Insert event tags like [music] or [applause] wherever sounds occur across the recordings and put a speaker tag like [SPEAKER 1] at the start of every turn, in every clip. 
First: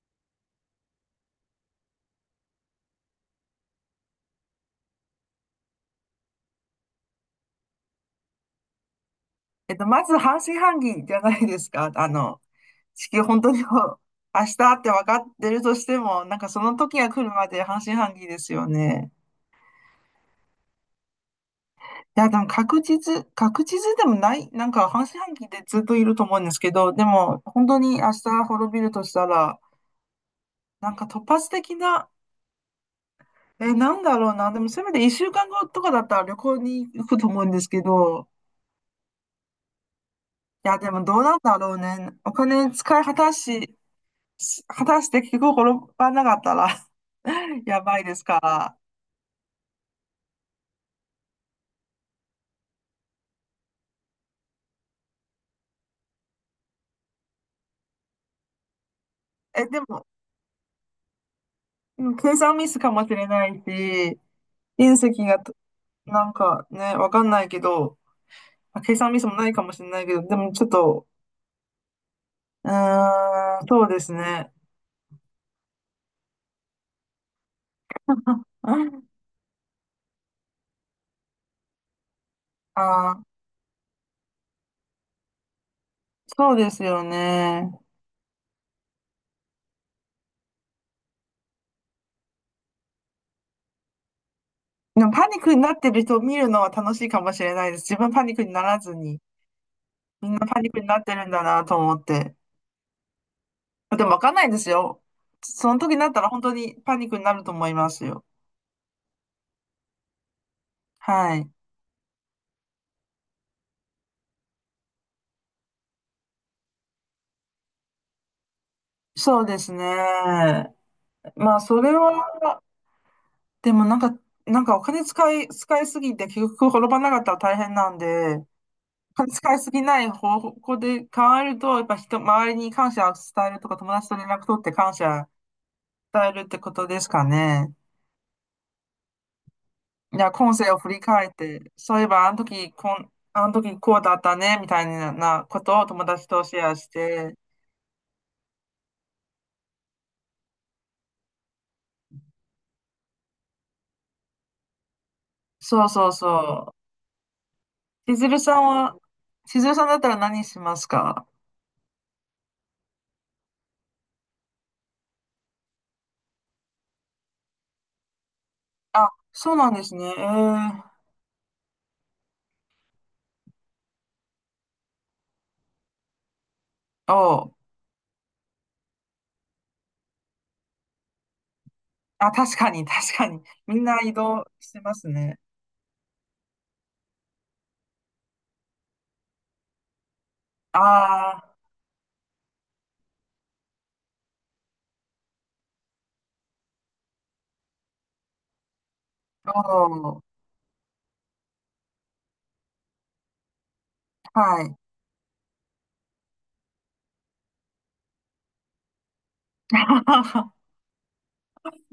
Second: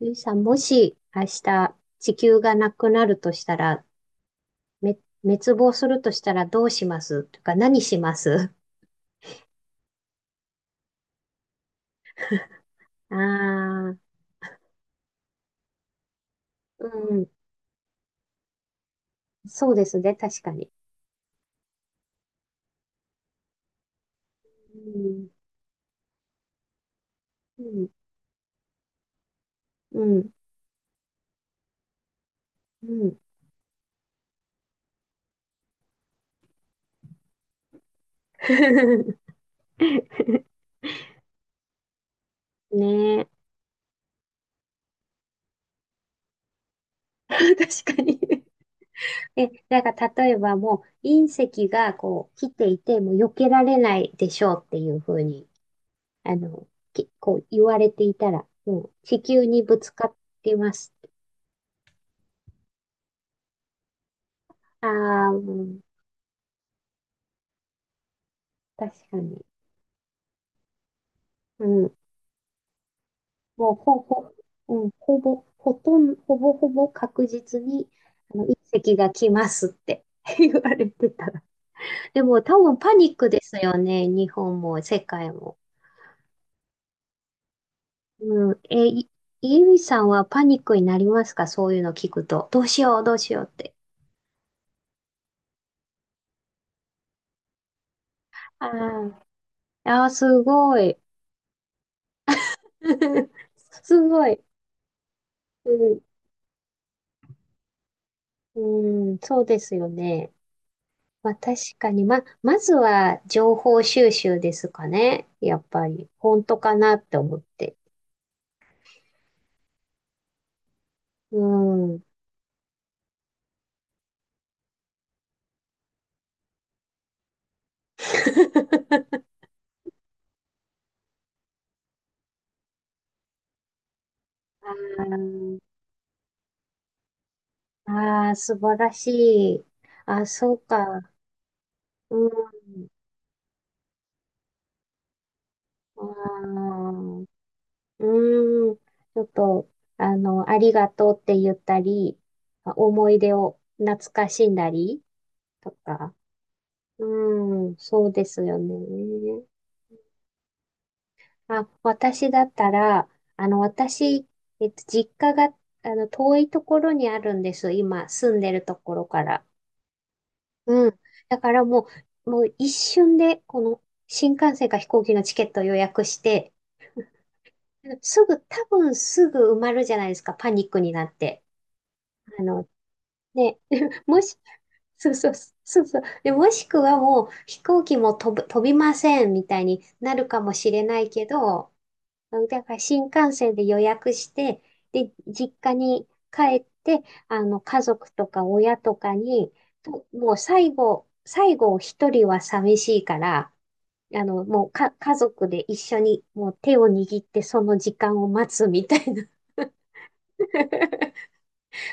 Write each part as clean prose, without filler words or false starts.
[SPEAKER 1] ゆいさん、もし明日地球がなくなるとしたら、め、滅亡するとしたらどうしますとか何します？
[SPEAKER 2] まず半信半疑じゃないですか。[laughs] あの、地球本当にこ
[SPEAKER 1] [laughs] あ
[SPEAKER 2] う
[SPEAKER 1] あ、
[SPEAKER 2] [laughs] 明日って分かってるとしても、なんかその
[SPEAKER 1] う
[SPEAKER 2] 時が来
[SPEAKER 1] ん、
[SPEAKER 2] るまで半信半疑ですよね。
[SPEAKER 1] そうですね、確かに。
[SPEAKER 2] いや、でも確実でもない、なんか
[SPEAKER 1] う
[SPEAKER 2] 半信
[SPEAKER 1] ん、
[SPEAKER 2] 半疑でずっといると思うんですけど、でも
[SPEAKER 1] う
[SPEAKER 2] 本当
[SPEAKER 1] ん、
[SPEAKER 2] に明日滅びるとしたら、
[SPEAKER 1] うん。
[SPEAKER 2] なんか突発的な、
[SPEAKER 1] うん。
[SPEAKER 2] なんだろうな、でもせめて1週間後とかだったら旅行に行くと思うんですけど、
[SPEAKER 1] [laughs]
[SPEAKER 2] いや、でもどうなんだろうね。お金使い果
[SPEAKER 1] ねえ。
[SPEAKER 2] たし、し果たして結局転ばなかったら
[SPEAKER 1] [laughs]
[SPEAKER 2] [laughs] や
[SPEAKER 1] 確
[SPEAKER 2] ば
[SPEAKER 1] か
[SPEAKER 2] いで
[SPEAKER 1] に。
[SPEAKER 2] すから。
[SPEAKER 1] なんか例えばもう隕石がこう来ていてもう避けられないでしょうっていうふうに、あの、こう言われていたら、もう地球に
[SPEAKER 2] え、
[SPEAKER 1] ぶ
[SPEAKER 2] で
[SPEAKER 1] つ
[SPEAKER 2] も、
[SPEAKER 1] かってます。
[SPEAKER 2] うん、計算ミスかもしれないし、
[SPEAKER 1] あ
[SPEAKER 2] 隕石
[SPEAKER 1] あ、う
[SPEAKER 2] がと、
[SPEAKER 1] ん、
[SPEAKER 2] なんかね、わかんないけど、あ、計
[SPEAKER 1] 確
[SPEAKER 2] 算
[SPEAKER 1] か
[SPEAKER 2] ミスも
[SPEAKER 1] に。
[SPEAKER 2] ないかもしれないけど、でもちょっと、
[SPEAKER 1] うん。
[SPEAKER 2] うーん、
[SPEAKER 1] もう
[SPEAKER 2] そう
[SPEAKER 1] ほ
[SPEAKER 2] です
[SPEAKER 1] ぼ、
[SPEAKER 2] ね。
[SPEAKER 1] うん、ほぼ、ほとんど、ほぼほぼ確実に、隕
[SPEAKER 2] う
[SPEAKER 1] 石
[SPEAKER 2] ん、
[SPEAKER 1] が来ますって [laughs] 言われてたら。でも多分
[SPEAKER 2] あ
[SPEAKER 1] パニッ
[SPEAKER 2] ー、
[SPEAKER 1] クですよね。日本も世界も。
[SPEAKER 2] そうですよね。
[SPEAKER 1] うん。イービさんはパニックになりますか？そういうの聞くと。どうしよう、どうしようって。
[SPEAKER 2] でもパニックになってる人を見るのは楽しいかもしれないです。自分パニックにな
[SPEAKER 1] あ
[SPEAKER 2] らずに、
[SPEAKER 1] あ、ああ、
[SPEAKER 2] みん
[SPEAKER 1] す
[SPEAKER 2] なパニッ
[SPEAKER 1] ご
[SPEAKER 2] クに
[SPEAKER 1] い。
[SPEAKER 2] なってるんだなと思って。
[SPEAKER 1] [laughs] す
[SPEAKER 2] でもわ
[SPEAKER 1] ご
[SPEAKER 2] かん
[SPEAKER 1] い。
[SPEAKER 2] ないですよ。その時に
[SPEAKER 1] う
[SPEAKER 2] なったら本当にパニックになると思いますよ。
[SPEAKER 1] ん、うん、そうですよね。まあ
[SPEAKER 2] はい。
[SPEAKER 1] 確かに、まずは情報収集ですかね。やっぱり。本当かなって思って。
[SPEAKER 2] そうですね。
[SPEAKER 1] う
[SPEAKER 2] まあ、それ
[SPEAKER 1] ん。
[SPEAKER 2] は、でもなんか、なんかお金使いすぎて結局転ばなかったら大変なんで、お金使いすぎない方向で考えると、やっぱ人、周りに感謝を伝えるとか、友達と連絡取って
[SPEAKER 1] あ
[SPEAKER 2] 感謝
[SPEAKER 1] ー、
[SPEAKER 2] 伝えるってことですかね。
[SPEAKER 1] あー、素晴らしい。
[SPEAKER 2] い
[SPEAKER 1] あ、
[SPEAKER 2] や、
[SPEAKER 1] そ
[SPEAKER 2] 今
[SPEAKER 1] う
[SPEAKER 2] 世を振り
[SPEAKER 1] か。
[SPEAKER 2] 返って、そういえ
[SPEAKER 1] う
[SPEAKER 2] ばあの時
[SPEAKER 1] ん。
[SPEAKER 2] こん、あの時こうだったね、みたいなことを
[SPEAKER 1] あ
[SPEAKER 2] 友達とシェアし
[SPEAKER 1] ー、
[SPEAKER 2] て、
[SPEAKER 1] うん。ちょっと、ありがとうって言ったり、思い出を懐かしんだりと
[SPEAKER 2] そうそう
[SPEAKER 1] か。
[SPEAKER 2] そ
[SPEAKER 1] うん、そ
[SPEAKER 2] う。
[SPEAKER 1] うですよね。
[SPEAKER 2] 千鶴さんだったら何しますか？
[SPEAKER 1] あ、私だったら、私、実家が、遠いところにあるんです。今、住んでるところ
[SPEAKER 2] あ、
[SPEAKER 1] から。
[SPEAKER 2] そうなんですね。え
[SPEAKER 1] う
[SPEAKER 2] ー、
[SPEAKER 1] ん。だからもう一瞬で、この、新幹線か飛行機のチケットを予約して、
[SPEAKER 2] おう、
[SPEAKER 1] すぐ、多分すぐ埋まるじゃないですか、パニックになって。
[SPEAKER 2] あ、
[SPEAKER 1] あ
[SPEAKER 2] 確
[SPEAKER 1] の、
[SPEAKER 2] かに、確かに。
[SPEAKER 1] ね、
[SPEAKER 2] みん
[SPEAKER 1] [laughs]
[SPEAKER 2] な移
[SPEAKER 1] もし、
[SPEAKER 2] 動してます
[SPEAKER 1] そうそう、
[SPEAKER 2] ね。
[SPEAKER 1] そうそう。で、もしくはもう、飛行機も飛びません、みたいになるかもしれないけ
[SPEAKER 2] あ
[SPEAKER 1] ど、だから新幹線で予約して、で、実家に帰って、家族とか親とかに、
[SPEAKER 2] あ、おう、
[SPEAKER 1] もう最後一人は寂しいから、あの、
[SPEAKER 2] は
[SPEAKER 1] もう
[SPEAKER 2] い。
[SPEAKER 1] か、家族で一緒にもう手を握ってその時間を待つみたいな
[SPEAKER 2] [laughs]
[SPEAKER 1] [laughs]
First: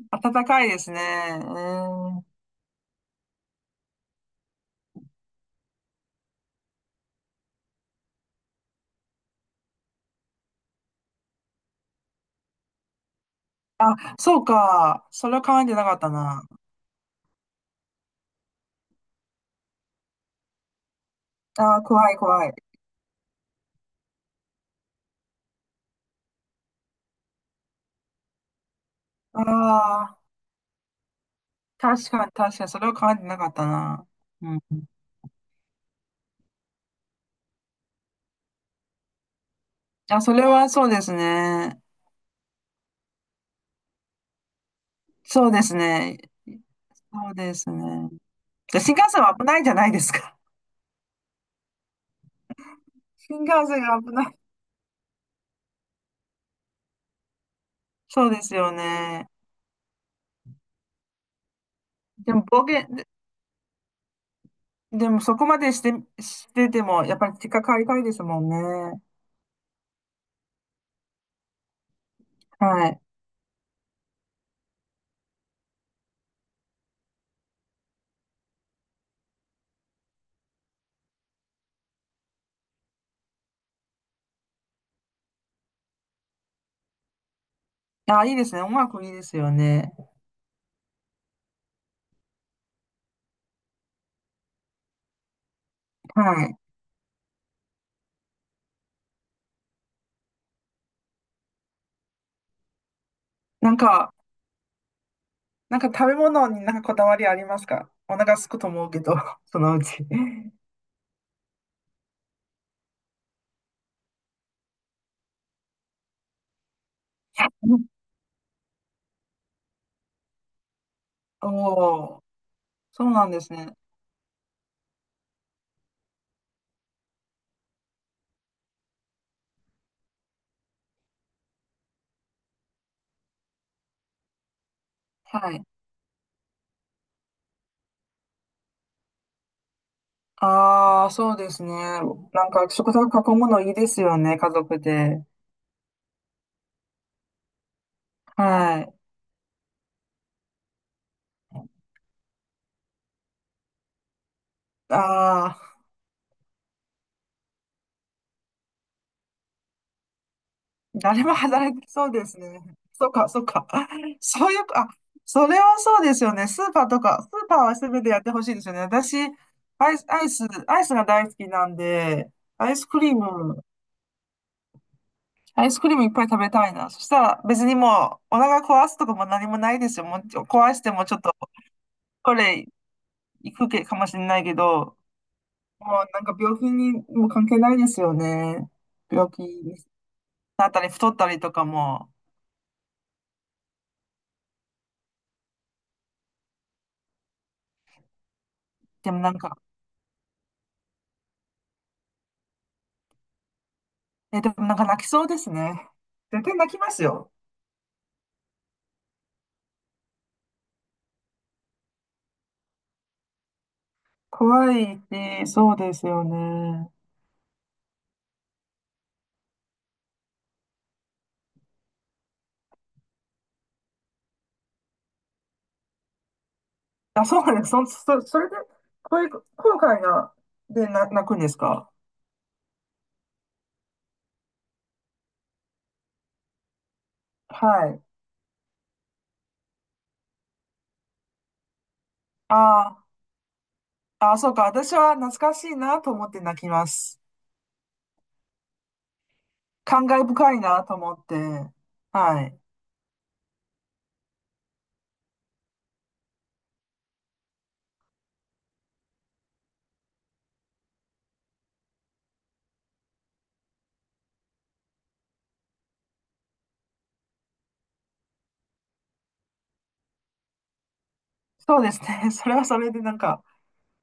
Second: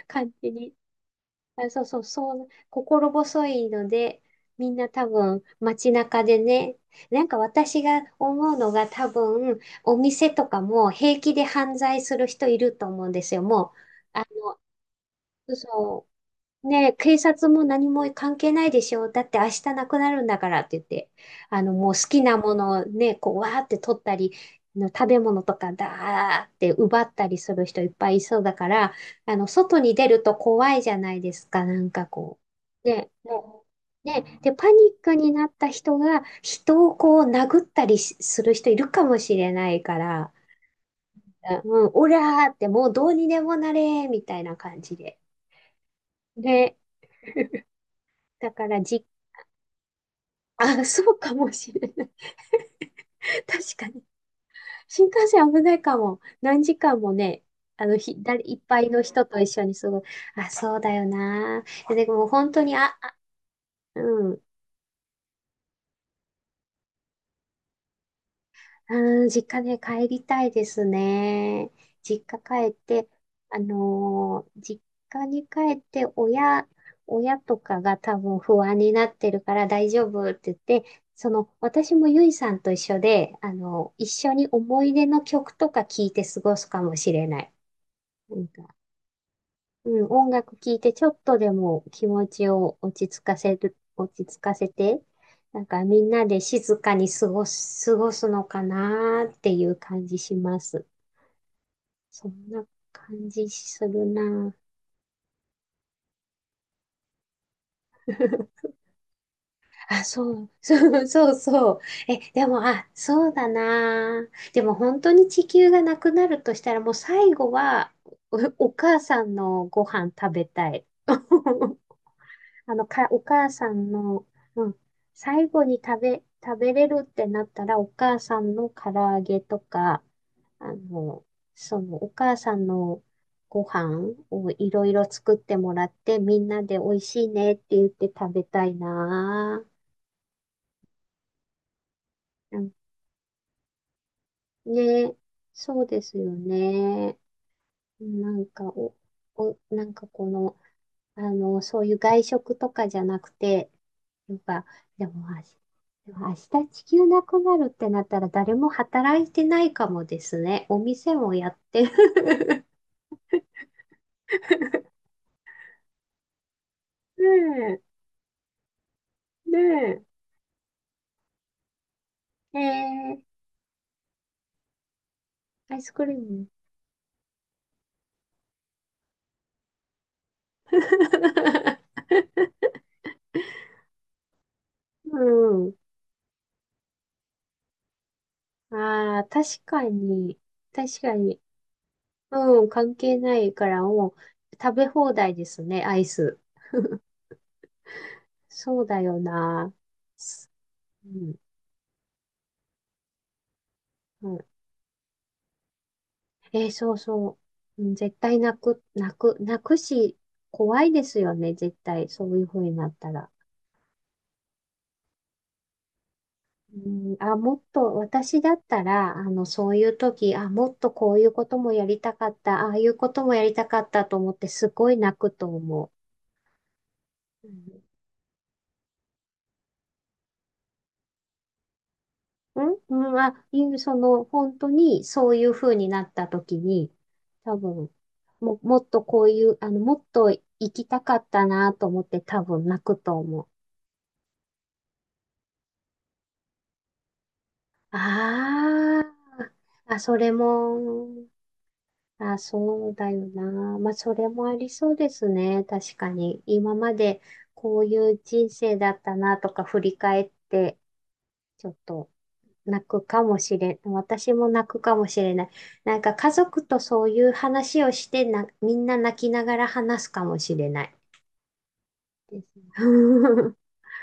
[SPEAKER 1] 感
[SPEAKER 2] 暖
[SPEAKER 1] じ
[SPEAKER 2] かい
[SPEAKER 1] に。
[SPEAKER 2] ですね。え
[SPEAKER 1] あ、そうそう、
[SPEAKER 2] ー、
[SPEAKER 1] そう、心細いので、みんな多分街中でね、なんか私が思うのが多分お店とかも平気で犯罪する人いると思うんですよ。もう、
[SPEAKER 2] あ、
[SPEAKER 1] あ
[SPEAKER 2] そう
[SPEAKER 1] の、
[SPEAKER 2] か。それを考えてなかっ
[SPEAKER 1] そ
[SPEAKER 2] たな。
[SPEAKER 1] う、ねえ、警察も何も関係ないでしょ。だって明日なくなるんだからって言って、
[SPEAKER 2] あー、
[SPEAKER 1] もう好
[SPEAKER 2] 怖い、
[SPEAKER 1] きな
[SPEAKER 2] 怖い。
[SPEAKER 1] ものをね、こう、わーって取ったり、食べ物とかだーって奪ったりする人いっぱいいそうだから、
[SPEAKER 2] あ
[SPEAKER 1] 外に出
[SPEAKER 2] あ、
[SPEAKER 1] ると怖いじゃないですか、なんか
[SPEAKER 2] 確かに、
[SPEAKER 1] こ
[SPEAKER 2] 確かに、そ
[SPEAKER 1] う。
[SPEAKER 2] れを
[SPEAKER 1] ね、
[SPEAKER 2] 考えてなかっ
[SPEAKER 1] も
[SPEAKER 2] た
[SPEAKER 1] う
[SPEAKER 2] な。
[SPEAKER 1] ね、で、
[SPEAKER 2] うん。
[SPEAKER 1] パニックになった人が人をこう殴ったりする人いるかもしれないか
[SPEAKER 2] あ、
[SPEAKER 1] ら、
[SPEAKER 2] それはそうですね。
[SPEAKER 1] うん、オラーってもうどうにでもなれーみたいな感じで。
[SPEAKER 2] そうですね。
[SPEAKER 1] で、
[SPEAKER 2] そうですね。
[SPEAKER 1] だか
[SPEAKER 2] で、
[SPEAKER 1] ら
[SPEAKER 2] 新
[SPEAKER 1] 実
[SPEAKER 2] 幹線は危ないじゃないですか。
[SPEAKER 1] あ、そうかもしれない。
[SPEAKER 2] [laughs] 新
[SPEAKER 1] [laughs]
[SPEAKER 2] 幹
[SPEAKER 1] 確
[SPEAKER 2] 線
[SPEAKER 1] か
[SPEAKER 2] が
[SPEAKER 1] に。
[SPEAKER 2] 危ない。
[SPEAKER 1] 新幹線危ないかも。何時間もね、
[SPEAKER 2] そうです
[SPEAKER 1] いっ
[SPEAKER 2] よ
[SPEAKER 1] ぱいの人
[SPEAKER 2] ね。
[SPEAKER 1] と一緒にすごい。あ、そうだよな。でも
[SPEAKER 2] でも、
[SPEAKER 1] 本当
[SPEAKER 2] 暴
[SPEAKER 1] に、
[SPEAKER 2] 言、で、
[SPEAKER 1] うん。
[SPEAKER 2] でもそこまでして、ても、やっぱり結果変わりたいですもんね。
[SPEAKER 1] うん、実家ね、帰りたいですね。実家帰っ
[SPEAKER 2] はい。
[SPEAKER 1] て、実家に帰って親とかが多分不安になってるから大丈夫って言って、その、私もゆいさんと一緒で、一緒に思い出の曲とか聞いて過ごすかもしれない。
[SPEAKER 2] あ、いいですね。音楽いいですよね。
[SPEAKER 1] うん、音楽聴いてちょっとでも気持ちを落ち着かせて、なんかみんなで
[SPEAKER 2] はい。
[SPEAKER 1] 静かに過ごすのかなーっていう感じします。そんな感じ
[SPEAKER 2] なん
[SPEAKER 1] する
[SPEAKER 2] か、
[SPEAKER 1] なー。
[SPEAKER 2] なんか食べ物になんかこだわりありますか？お
[SPEAKER 1] [laughs]
[SPEAKER 2] 腹すくと思うけど、[laughs] そのう
[SPEAKER 1] あ、
[SPEAKER 2] ち。
[SPEAKER 1] そう、[laughs] そうそうそう。え、でも、あ、そうだなあ。でも本当に地球がなくなるとしたらもう最後
[SPEAKER 2] [laughs]
[SPEAKER 1] はお母さんのご飯食べたい。
[SPEAKER 2] お、
[SPEAKER 1] [laughs]
[SPEAKER 2] お、そう
[SPEAKER 1] お
[SPEAKER 2] なんで
[SPEAKER 1] 母
[SPEAKER 2] す
[SPEAKER 1] さ
[SPEAKER 2] ね。
[SPEAKER 1] んの、うん、最後に食べれるってなったら、お母さんの唐揚げとか、あの、その、お母さんのご飯をいろいろ作っ
[SPEAKER 2] は
[SPEAKER 1] て
[SPEAKER 2] い。
[SPEAKER 1] もらって、みんなで美味しいねって言って食べたいなぁ。
[SPEAKER 2] ああ、そうですね。なん
[SPEAKER 1] う
[SPEAKER 2] か
[SPEAKER 1] ん、
[SPEAKER 2] 食卓囲むのいいですよね、家族
[SPEAKER 1] ね、
[SPEAKER 2] で。
[SPEAKER 1] そうですよね。なんか、
[SPEAKER 2] はい。
[SPEAKER 1] なんかこの、そういう外食とかじゃなくて、なんか、でも、
[SPEAKER 2] ああ、
[SPEAKER 1] でも明日地球なくなるってなったら誰も働いてないかもですね。お店
[SPEAKER 2] 誰も
[SPEAKER 1] もやっ
[SPEAKER 2] 働
[SPEAKER 1] て
[SPEAKER 2] きそうですね。
[SPEAKER 1] る。
[SPEAKER 2] そうか、そうか。[laughs] そういうか、あ、それはそうですよね。
[SPEAKER 1] [laughs]
[SPEAKER 2] スーパーは
[SPEAKER 1] ね
[SPEAKER 2] 全てやってほしいですよね。私、
[SPEAKER 1] え、
[SPEAKER 2] アイス、
[SPEAKER 1] ね
[SPEAKER 2] アイス、アイスが大好きなんで、
[SPEAKER 1] え、
[SPEAKER 2] アイスクリーム、アイ
[SPEAKER 1] ア
[SPEAKER 2] ス
[SPEAKER 1] イ
[SPEAKER 2] ク
[SPEAKER 1] ス
[SPEAKER 2] リーム
[SPEAKER 1] ク
[SPEAKER 2] いっ
[SPEAKER 1] リー
[SPEAKER 2] ぱい食
[SPEAKER 1] ム。
[SPEAKER 2] べたいな。そしたら別にもう、お腹壊すとかも何もないですよ。もうちょ壊してもちょっと、これ、
[SPEAKER 1] [laughs]
[SPEAKER 2] 行くけかもしれないけど、
[SPEAKER 1] うん。
[SPEAKER 2] もうなんか病気にも関係ないですよね。
[SPEAKER 1] ああ、
[SPEAKER 2] 病
[SPEAKER 1] 確
[SPEAKER 2] 気に
[SPEAKER 1] かに、
[SPEAKER 2] なったり、
[SPEAKER 1] 確
[SPEAKER 2] 太
[SPEAKER 1] か
[SPEAKER 2] った
[SPEAKER 1] に。
[SPEAKER 2] りとかも。
[SPEAKER 1] うん、関係ないからもう食べ放題ですね、アイス。そうだ
[SPEAKER 2] で
[SPEAKER 1] よ
[SPEAKER 2] もなんか、
[SPEAKER 1] な。うん。
[SPEAKER 2] でもなんか泣きそうですね。絶対泣き
[SPEAKER 1] そ
[SPEAKER 2] ま
[SPEAKER 1] う
[SPEAKER 2] すよ。
[SPEAKER 1] そう。うん、絶対泣く、泣く、泣くし、怖いですよね、絶対。そういう風になったら。
[SPEAKER 2] 怖いし、そうですよ
[SPEAKER 1] う
[SPEAKER 2] ね。
[SPEAKER 1] ん、もっと、私だったら、そういう時、あ、もっとこういうこともやりたかった、ああいうこともやりたかったと思って、すごい泣くと思
[SPEAKER 2] あ、そ
[SPEAKER 1] う。う
[SPEAKER 2] うです。
[SPEAKER 1] ん、
[SPEAKER 2] それで、こういう、後悔が、で、泣くんですか？
[SPEAKER 1] うん、その、本当に、そういう風になった時に、多
[SPEAKER 2] は
[SPEAKER 1] 分、
[SPEAKER 2] い。
[SPEAKER 1] もっとこういう、もっと行きたかったなと思って、多分泣く
[SPEAKER 2] あ
[SPEAKER 1] と思う。
[SPEAKER 2] あ、あ、そうか。私は懐かしいなと思って泣きます。
[SPEAKER 1] ああ、あ、
[SPEAKER 2] 感
[SPEAKER 1] そ
[SPEAKER 2] 慨
[SPEAKER 1] れ
[SPEAKER 2] 深いなと思っ
[SPEAKER 1] も、
[SPEAKER 2] て。
[SPEAKER 1] あ、
[SPEAKER 2] はい。
[SPEAKER 1] そうだよな。まあ、それもありそうですね。確かに。今までこういう人生だったなとか振り返って、ちょっと泣くかもしれん。私も泣くかもしれない。なんか家族とそういう話をしてな、みんな泣きながら話すかもしれない
[SPEAKER 2] そうですね。[laughs]
[SPEAKER 1] です
[SPEAKER 2] それ
[SPEAKER 1] ね。
[SPEAKER 2] はそれでなんか、
[SPEAKER 1] [laughs]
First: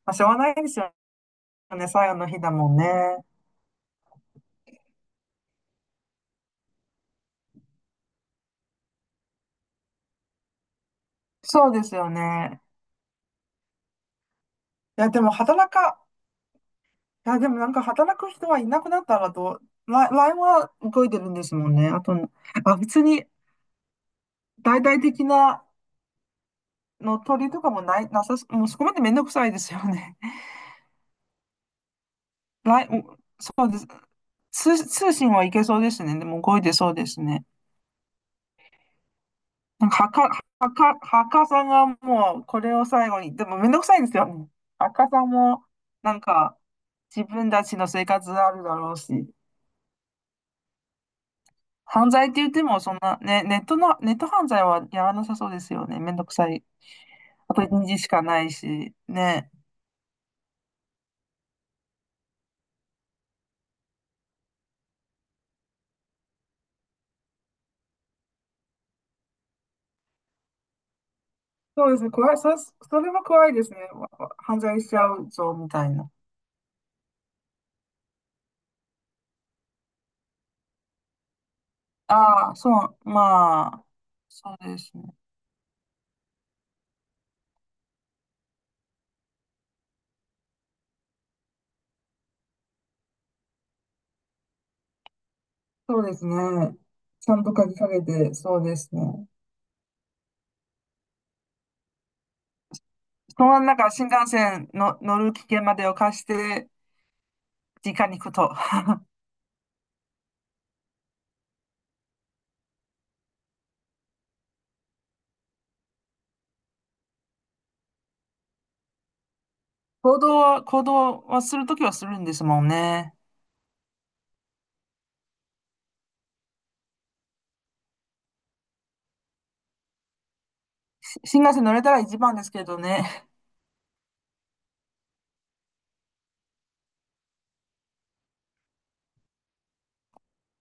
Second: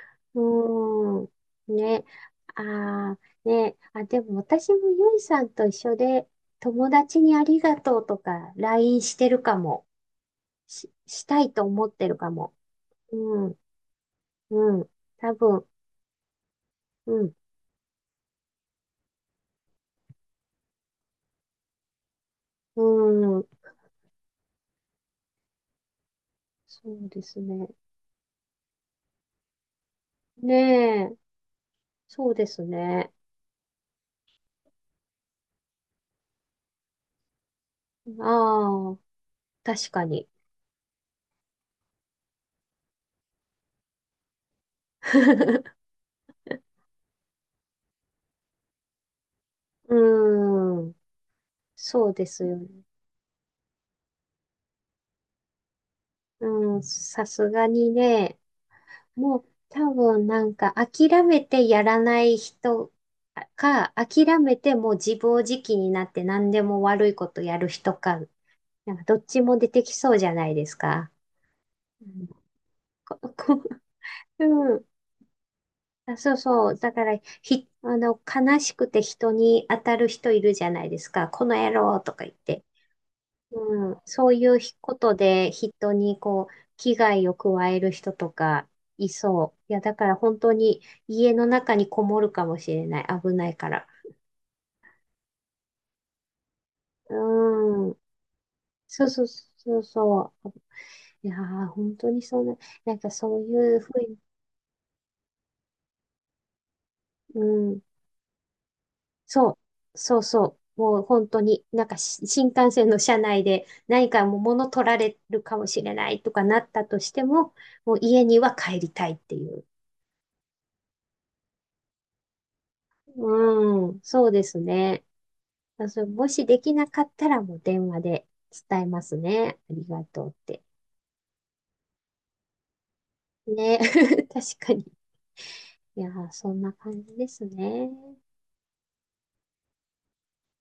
[SPEAKER 2] まあ、しょうがないですよ
[SPEAKER 1] うーん。
[SPEAKER 2] ね。
[SPEAKER 1] ね。
[SPEAKER 2] 最後の日だもんね。
[SPEAKER 1] ああ、ね。あ、でも私もゆいさんと一緒で、友達にありがとうとか、LINE してるかも。したいと
[SPEAKER 2] そうで
[SPEAKER 1] 思っ
[SPEAKER 2] す
[SPEAKER 1] て
[SPEAKER 2] よ
[SPEAKER 1] るかも。
[SPEAKER 2] ね。
[SPEAKER 1] うん、うん。
[SPEAKER 2] いや、でも
[SPEAKER 1] 多分、
[SPEAKER 2] 働か、
[SPEAKER 1] う
[SPEAKER 2] い
[SPEAKER 1] ん、
[SPEAKER 2] や、でもなんか働く人はいなくなったらと、LINE は動いてるんですもんね。あと、あ、
[SPEAKER 1] う
[SPEAKER 2] 別に
[SPEAKER 1] ん。
[SPEAKER 2] 大々的な
[SPEAKER 1] そう
[SPEAKER 2] の
[SPEAKER 1] です
[SPEAKER 2] 取りと
[SPEAKER 1] ね。
[SPEAKER 2] かもない、なさす、もうそこまでめんどくさいですよね。[laughs]
[SPEAKER 1] ねえ。そうです
[SPEAKER 2] l
[SPEAKER 1] ね。
[SPEAKER 2] そうです。通信はいけそうですね。でも動いてそうですね。
[SPEAKER 1] ああ、
[SPEAKER 2] なん
[SPEAKER 1] 確か
[SPEAKER 2] か、はか、
[SPEAKER 1] に。
[SPEAKER 2] はか、はかさんがもうこれを最後に、でもめんどくさいですよね。はかさんも、
[SPEAKER 1] [laughs]
[SPEAKER 2] なんか、自分たちの生活あるだろうし。
[SPEAKER 1] うん。そ
[SPEAKER 2] 犯
[SPEAKER 1] う
[SPEAKER 2] 罪
[SPEAKER 1] で
[SPEAKER 2] って
[SPEAKER 1] す
[SPEAKER 2] 言っ
[SPEAKER 1] よ
[SPEAKER 2] て
[SPEAKER 1] ね。
[SPEAKER 2] も、そんな、ね、ネット犯罪はやらなさそうですよね。めんどくさい。
[SPEAKER 1] うん。さす
[SPEAKER 2] アプ
[SPEAKER 1] が
[SPEAKER 2] リ
[SPEAKER 1] に
[SPEAKER 2] にしか
[SPEAKER 1] ね。
[SPEAKER 2] ないし、
[SPEAKER 1] もう
[SPEAKER 2] ね。
[SPEAKER 1] 多分なんか諦めてやらない人か、諦めてもう自暴自棄になって何でも悪いことやる人か、なんかどっちも出てきそうじゃないですか。
[SPEAKER 2] そうで
[SPEAKER 1] う
[SPEAKER 2] すね、
[SPEAKER 1] ん、
[SPEAKER 2] 怖い、そ、それ
[SPEAKER 1] こ
[SPEAKER 2] は怖いで
[SPEAKER 1] こ、
[SPEAKER 2] すね。犯
[SPEAKER 1] う
[SPEAKER 2] 罪
[SPEAKER 1] ん、
[SPEAKER 2] しちゃうぞ、みたいな。
[SPEAKER 1] あ、[laughs] そうそう。だから、ひ、あの、悲しくて人に当たる人いるじゃないですか。この野郎とか言っ
[SPEAKER 2] ああ、
[SPEAKER 1] て。
[SPEAKER 2] そう、まあ、
[SPEAKER 1] うん、そうい
[SPEAKER 2] そう
[SPEAKER 1] う
[SPEAKER 2] で
[SPEAKER 1] こ
[SPEAKER 2] すね。
[SPEAKER 1] とで人にこう危害を加える人とかいそう。いや、だから本当に家の中にこもるかもしれない。危ないから。
[SPEAKER 2] そうですね。ちゃんと鍵
[SPEAKER 1] う
[SPEAKER 2] か
[SPEAKER 1] ん。
[SPEAKER 2] けて、そうです
[SPEAKER 1] そうそう
[SPEAKER 2] ね。
[SPEAKER 1] そうそう。いやー、本当にそんな、なんかそう
[SPEAKER 2] そのな
[SPEAKER 1] い
[SPEAKER 2] ん
[SPEAKER 1] う
[SPEAKER 2] か
[SPEAKER 1] ふう
[SPEAKER 2] 新
[SPEAKER 1] に、
[SPEAKER 2] 幹線の乗る危険までを貸して、
[SPEAKER 1] うん。
[SPEAKER 2] 実家に行くと。
[SPEAKER 1] そう、そうそう。もう本当に、なんか新幹線の車内で何かもう物取られるかもしれないとかなったとしても、もう家には帰りたいっていう。
[SPEAKER 2] 行動はするときはするんですもんね。
[SPEAKER 1] うん、そうですね。まあそう、もしできなかったらもう電話で伝えますね。ありがとうって。
[SPEAKER 2] 新幹線乗れたら一番ですけどね。
[SPEAKER 1] ね。[laughs] 確かに。いやー、そんな感じですね。